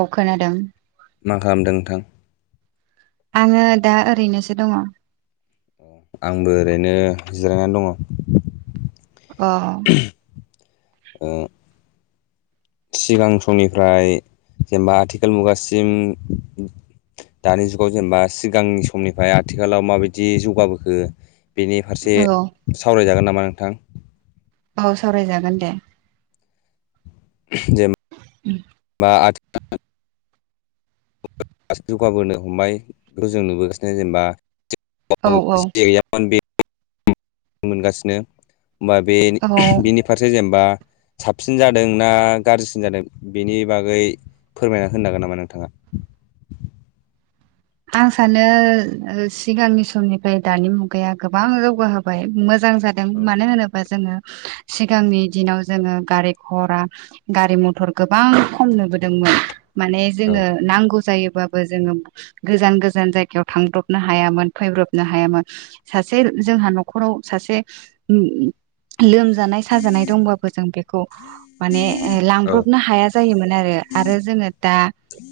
औ खोनादों मा खालामदों नोंथां? आङो दा ओरैनोसो दङ। आंबो ओरैनो जिरायनानै दङ। अ। ओ। सिगां समनिफ्राय जेनेबा आथिखाल मुगासिम दानि जुगाव जेनेबा सिगांनि समनिफ्राय आथिखालाव माबायदि जौगाबोखो बेनि फारसे औ सावरायजागोन नामा नोंथां औ सावरायजागोन दे। [unintelligible] जे [unintelligible] [unintelligible] जौगाबोनो हमबाय बेखौ जों नुबोगासिनो जेनेबा औ औ [unintelligible] मोनगासिनो होमबा बे औ [unintelligible] बिनि फारसे जेनेबा साबसिन जादों ना गाज्रिसिन जादों बेनि बागै फोरमायना होनो हागोन नामा नोंथाङा? [inaudible] आं सानो सिगांनि समनिफ्राय दानि मुगाया गोबां जौगाहोबाय मोज जां जादों मानो होनोबा जोङो सिगांनि दिनाव जोङो गारि घरा गारि मथर गोबां खम बोदोंमोन माने औ जोङो नांगौ जायोबो जोङो गोजान गोजान जायगायाव थांब्रबनो हायामोन फैब्रबनो हायामोन सासे जोंहा न'खराव सा से [unintelligible] लोमजानाय साजानाय दंबाबो जों बेखौ माने औ लांब्रबनो हाया जायोमोन आरो आरो जोङो दा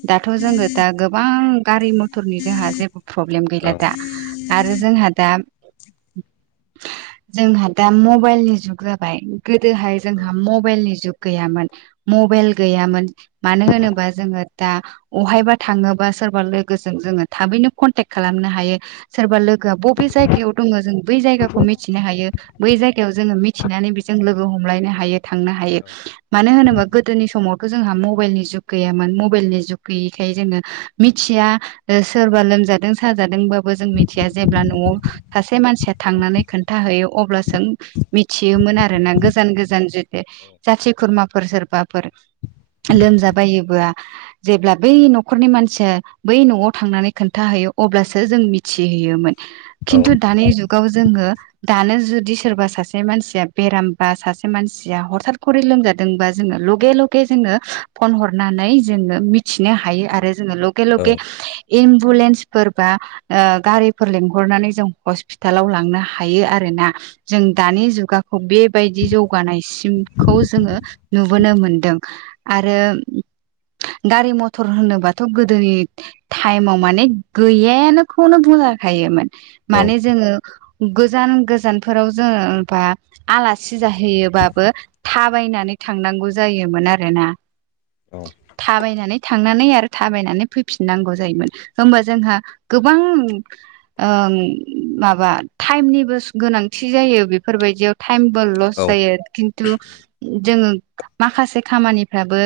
दाथ' जोङो दा गोबां गारि-मथरनि जोंहा जेबो फ्रब्लेम गैला औ दा। आरो जोंहा दा जोंहा दा मबाइलनि जुग जाबाय गोदोहाय औ जोंहा मबाइलनि जुग गैयामोन मबाइल गैयामोन। मानो होनोबा जोङो दा अहायबा थाङोबा सोरबा लो- लोगोजों जोङो थाबैनो कन्टेक खालामनो हायो। सोरबा लोगो बबे जायगायाव दङ जों बै जायगाखौ मिथिनो हायो। बै जायगायाव जोङो मिथिनानै बेजों लोगो हमलायनो हायो। थांनो हायो। मानो होनोबा गोदोनि समाव खौ जोंहा मबाइलनि जुग गैयामोन। मबाइलनि जुग गैयैखाय जोङो मिथिया सोरबा लोमजादों साजादोंबाबो जों मिथिया जेब्ला न'आव सासे मानसिया थांनानै खोन- था हैयो अब्लासो मिथियोमोन आरोना। गोजान गोजान जाथि खुरमाफोर सोर- बाफोर लोमजाबायोबा जेब्ला बै न'खरनि मानसिया बै न'आव थांनानै खोन्थाहैयो अब्लासो जों मिथिहैयोमोन। खिन्थु दानि जुगाव जोङो दानो जुदि सोरबा सासे मानसिया बेराम बा सासे मानसिया हरथाथ खरि लोमजादोंबा लगे लगे जोङो फन हरनानै जोङो मिथिनो हायो आरो जोङो लगे- लगे लगे एम्बुलेन्सफोर बा ओ गारिफोर लेंंहरनानै जों हस्पिटालाव लांनो हायो आरो। ना जों दानि जुगाखौ बेबायदि जौगानायसिमखौ जोङो नुबोनो मोनो। दों। आरो गारि-मथर होनोबाथ' गोदोनि टाइमाव माने गैयायानो खौनो बुंजाखायोमोन। औ माने जोङो गोजान-गोजानफोराव जोङोबा आलासि जाहैयोबाबो थाबायनानै थांनांगौ जायोमोन आरोना। औ थाबायनानै थांनानै आरो थाबायनानै फैफिननांगौ जायोमोन। होमबा जोंहा गोबां ओ माबा टाइमनिबो गोनांथि जायो बेफोरबायदियाव। टाइमबो लस जायो। खिन्थु जोङो माखासे खामानिफ्राबो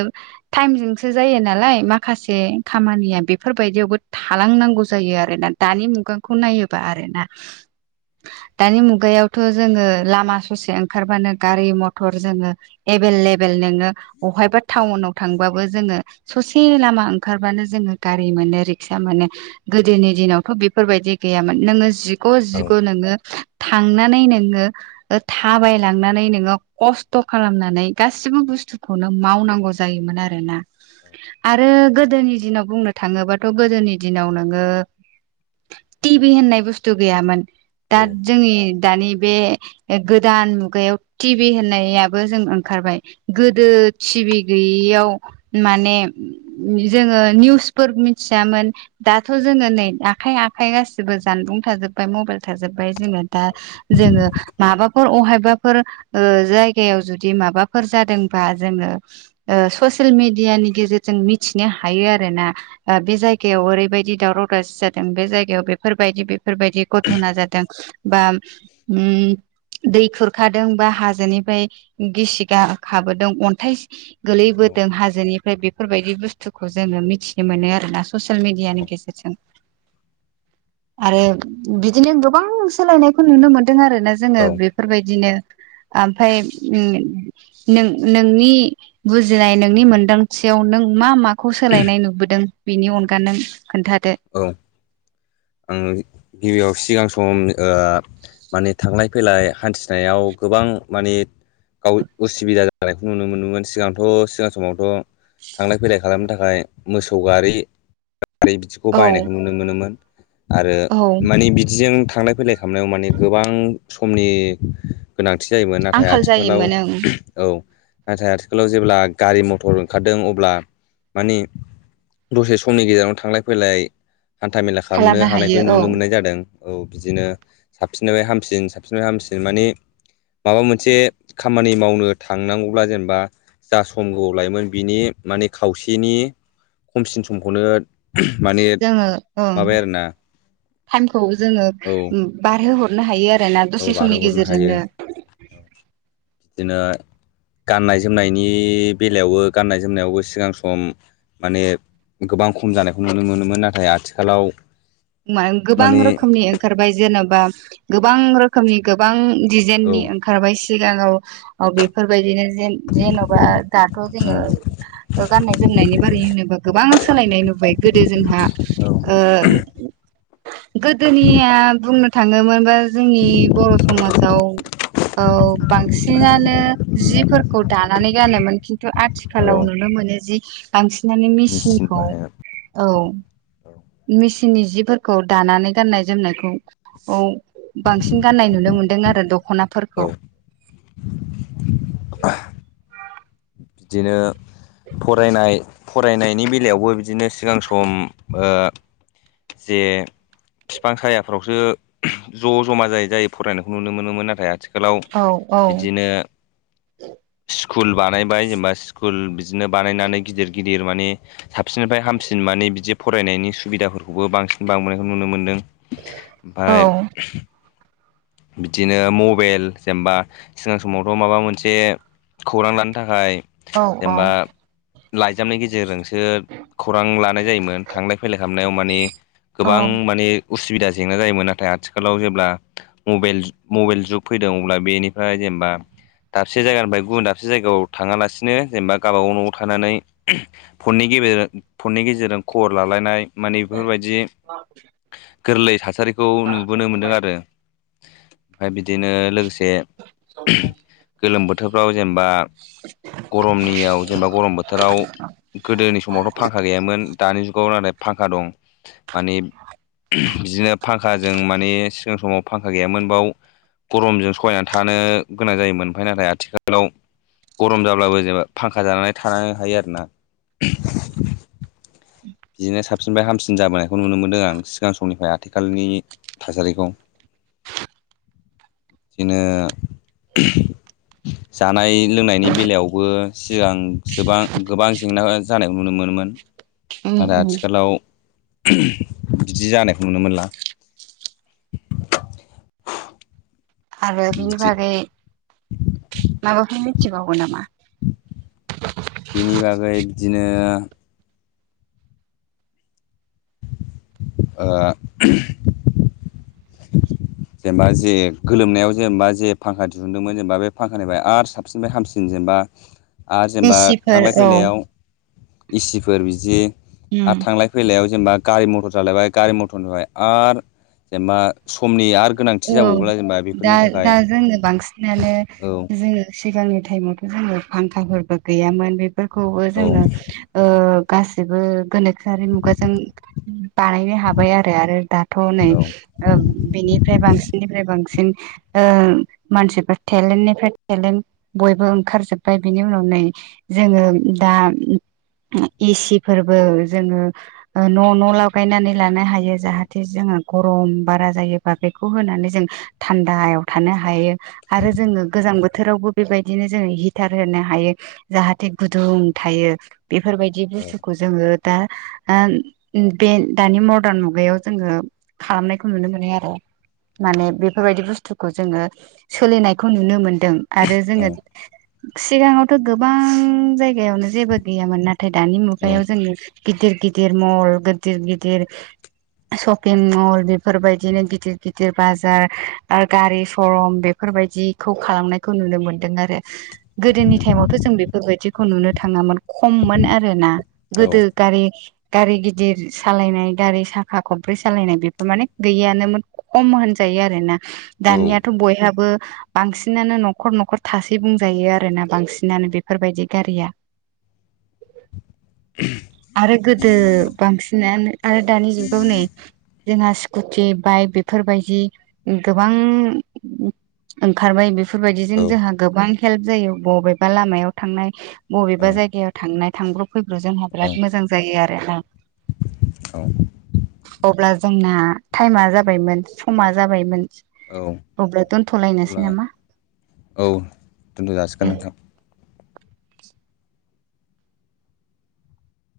टाइमजोंसो जायो नालाय माखासे खामानिया बेफोरबायदियावबो थालांनांगौ जायो आरो ना दानि मुगाखौ नायोबा आरो ना। दानि मुगायावथ' जोङो लामा ससे ओंखारबानो गारि-मथर जोङो एभेलेभेल नोङो अहायबा थाउनवाव थांबाबो जोङो ससे लामा ओं- ओंखारबानो जोङो गारि मोनो रिक्सा मोनो। गोदोनि दिनावथ' बेफोरबायदि गैयामोन। नोङो जि- ग' जिग' नोङो थांनानै नोङो थाबाय लांनानै नोङो खस्थ' खालामनानै गासिबो बुसथुखौनो मावनांगौ जायोमोन आरोना। आरो गो- गोदोनि दिनाव बुंनो थाङोबाथ' गोदोनि दिनाव नोङो टिभि होननाय बुस्थु गैयामोन। दा जोंनि दानि बे गोदान मुगायाव टिभि होननायाबो जों ओंखारबाय। गोदो टि- भि गैयियाव माने नि जोङो निउसफोर मिथियामोन दाथ जोङो नै आखाइ आखाइ गासिबो जानबुं था थाजोबबाय मबायल थाजोबबाय जोङो दा जोङो माबा फोर अहायबाफोर ओ जायगायाव जुदि माबाफोर जादोंबा जोङो ओ स सिल मिदियानि गेजेरजों मिथिनो हायो आरोना। बे जायगायाव ओरैबायदि दावराव दावसि जादों बे जायगायाव बेफोरबायदि बेफोरबायदि घथना जादों बा उम दै खुरखादों बा हाजोनिफ्राय गिसि गा-खाबोदों अन्थाइ गोलैबोदों हाजोनिफ्राय बेफोरबायदि बुस्थ थुखौ जोङो मिथिनो मोनो आरोना ससियेल मिडियानि गेजेरजों। आरो बिदिनो गोबां सोलायनायखौ नुनो मोन दों आरो ना औ जोङो बेफोरबायदिनो ओमफाय ओम नों नोंनि बुजिनाय नोंनि मोनदांथि आव नों मा माखौ सोलायनाय नुबोदों बेनि अनगा नों खोन्थादो औ आङो गिबियाव सिगां सम ओ माने थांलाय फैलाय हान्थिनायाव गोबां मानि गाव उसुबिदा जानायखौ नुनो मोनोमोन सिगांथ सिगां समावथ थांलाय फैलाय खालामनो थाखाय मोसौ गारि [unintelligible] खौ औ बायनायखौ नुनो मोनोमोन आरो औ मानि बिदिजों थांलाय फैलाय खालामनायाव माने गोबां समनि गोनां थि जायोमोन नाथाय आंखाल आथिखालाव जायोमोन ओं औ। नाथाय आथिखालाव जेब्ला गारि मथर ओंखारदों अब्ला माने दसे समनि गेजेरावनो थांलाय फैलाय हान्था मेला खालामनो हानायखौ हायो औ नुनो मोननाय जादों। औ बिदिनो साबसिननिफ्राय हामसिन साबसिननिफाय हामसिन मानि माबा मोनसे खामानि मावनो थांनांगौब्ला जेनबा जा सम गोबाव लायोमोन बिनि माने खावसेनि खमसिन समखौनो माने जोङो ओं माबाया आरोना टाइमखौ जोङो औ बारहोहरनो हायो आ रोना औ दसे समनि बारहोहरनो हायो गेजेरजोंनो। बिदिनो गाननाय जोमनायनि बेलायावबो गाननाय जोमनायावबो सिगां सम माने गोबां खम जानायखौ नुनो मोनोमोन। नाथाय आथिखालाव मा गोबां माने रोखोमनि ओंखारबाय जेनेबा गोबां रोखोमनि गोबां दिजाइननि औ ओंखारबाय सिगां औ बेफोरबायदिनो जेन जेनबा दाथ जोङो उम गाननाय जोमनायनि बारै होनोबा गोबां सोलायनाय नुबाय गोदो जोंहा ओ गोदोनिया बुंनो थाङोमोनबा जोंनि बर समाजाव औ बांसिनानो जिफोर खौ दानानै गानोमोन खिन्थु औ आथिखालाव नुनो मोनो जि बांसि नानो मेचिन मेसिनखौ बाहायनाय औ। औ मिसिननि जिफोरखौ दानानै गाननाय जोमनायखौ औ बांसिन गाननाय नुनो मोनदों आरो। खनाफोरखौ। औ बिदिनो फरायनाय फरायनायनि बेलायावबो बिदिनो सिगां सम ओ जे फिफां सायाफोरावसो ज जमा जायै जायो फरायनायखौ नुनो मोनोमोन नाथाय आथि खालाव औ औ बिदिनो स्कुल बानायबाय जेनेबा स्कुल बि दिनो बानायनानै गिदिर गिदिर माने साबसिननिफ्राय हामसिन माने बिदि फरायनायनि सुबिदाफोर खौबो बांसिन बांबोनायखौ नुनो मोनदों ओमफाय औ बिदिनो मबेल जेनेबा सिगां समावथ माबा मोनसे खौरां लानो थाखाय औ औ। जेनेबा लाइजामनि गेजेरजों सो खौरां लानाय जायोमोन। थांलाय फैलाय खालामनायाव माने औ गोबां माने उसुबिदा जेंना जायोमोन। नाथाय आथिखालाव जेब्ला मबेल मबेल जुग फैदों अब्ला बेनिफ्राय जेनबा दाबसे जायगानिफ्राय गुबुन दाबसे जायगायाव थाङालासिनो जेनबा गावबागाव न'आव थानानै फननि गेजेरजों फननि गेजेरजों खबर लालायनाय माने बेफोरबायदि गोरलै थासारिखौ नुबोनो मोन्दों आरो। ओमफाय बिदिनो लोगोसे गोलोम बोथोरफ्राव जेनेबा गरमनियाव जेनेबा गरम बोथोराव। गोदोनि समावथ' फांखा गैयामोन दानि जुगाव नाथाय। फांखा दं माने बिदिनो फांखाजों माने सिगां समाव फां। फा गैयामोन बाव गरमजों सहायनानै थानो गोनां जायोमोन ओमफ्राय नाथाय आथिखालाव। गरम जाब्लाबो जेनेबा फांखा जानानै थानो हायो आरोना। बिदिनो साबसिनफ्राय हामसिन जाबोनायखौ नुनो मोनदों आं सिगां समनिफ्राय आथिखालनि थासारिखौ। [inaudible] बिदिनो। जानाय लोंनायनि बेलायावबो सिगां गोबां जेंना जानायखौ नुनो मोनो मोन। मोन उम आरो उम आथिखालाव। बिदि जानायखौ नुनो मोनला। आरो बिनि बिदि बागै माबाफोर मिथिबावो नामा? ओमफ्राय बिदिनो। ओ। [inaudible] जेनेबा जे गोलोमनायाव जेनेबा जे फांखा दिहुनदोंमोन जेनेबा बे फांखानिफ्राय आरो साबसिननिफ्राय हामसिन जे। बा आरो जेनेबा गिसिफोर थांलाय औ फैलायाव। एसिफोर बिदि उम आरो थांलाय फैलायाव। जेनेबा गारि मथर सालायबाय गारि मथर निफ्राय आरो जेनेबा। समनि आरो औ गोनांथि जाबावोब्ला जेनेबा दा बेफोरनि थाखाय दा जोंनो बांसिनानो औ जोङो सिगांनि। टाइमावथ' जोङो फांखाफोरबो गैयामोन बेफोरखौबो औ जोङो ओ। गासिबो गोनो। जारि मुगाजों बानायनो हाबाय आरो आरो दाथ' नै ओ बिनि। बांसिनिफ्राय बांसिन ओ मानसिफ्रा टेलेन्टनिफ्राय लेन्ट बयबो ओंखारजोब। ओमफ्राय बिनि उनाव नै जोङो दा। एसि फोरबो जोङो ओ न' न' लागायनानै। लानो हायो औ जाहाथे जो गरम बारा जायो। बा बेखौ होनानै जों थान्दायाव थानो हायो आरो जोङो गोजां बोथोरावबो बेबायदिनो। जो हिटार होनो हायो जाहाथे गुदुं थायो बेफोरबायदि औ बुस्थुखौ जोङो। दा ओ बे दानि मदार्न मुगायाव जोङो खालामनायखौ नुनो मोनो आरो। औ माने बेफोरबायदि बुस्थुखौ जोङो सोलिनायखौ नुनो मोनदों आरो औ जोङो। सिगाङावथ' गोबां जायगायावनो जेबो गैयामोन नाथाय दानि औ मुगायाव जोङो। गिदिर गिदिर मल गदिर गिदिर। शपिं मल बेफोरबायदिनो गिदिर। गिदिर बाजार आरो गारि सरम बेफोरबायदिखौ खालामनायखौ नुनो मोन्दों आरो। गोदोनि टाइमावथ' जों बेफोरबायदिखौ नुनो थाङामोन। खममोन आरो ना औ गोदो गारि। गारि गिदिर सालायनाय गारि साखा खब्रै सालायनाय बेफोर माने गैयियानोन। खम होनजायो आरो ना दानियाथ' बयहाबो। बांसिनानो न'खर न'खर थासै बुंजायो आरोना बांसिनानो बेफोरबायदि गारिया। [inaudible] आरो गोदो बांसिनानो आरो दानि जुगाव नै जोंहा स्कुटि बाइक बेफोरबायदि गोबां ओंखारबाय बे बेफोरबायदिजों औ जोंहा गोबां हेल्प जायो बबेबा लामायाव थांनाय बबेबा औ जायगायाव थांनाय थांब्र' फैब्र' जोंहा बिराद मोजां जायो आरोना। औ। अब्ला जोंना टाइमा जाबायमोन समा जाबायमोन। औ अब्ला अब्ला दोनथ'लायनोसै नामा? औ दोनथ'जासिगोन नोंथां।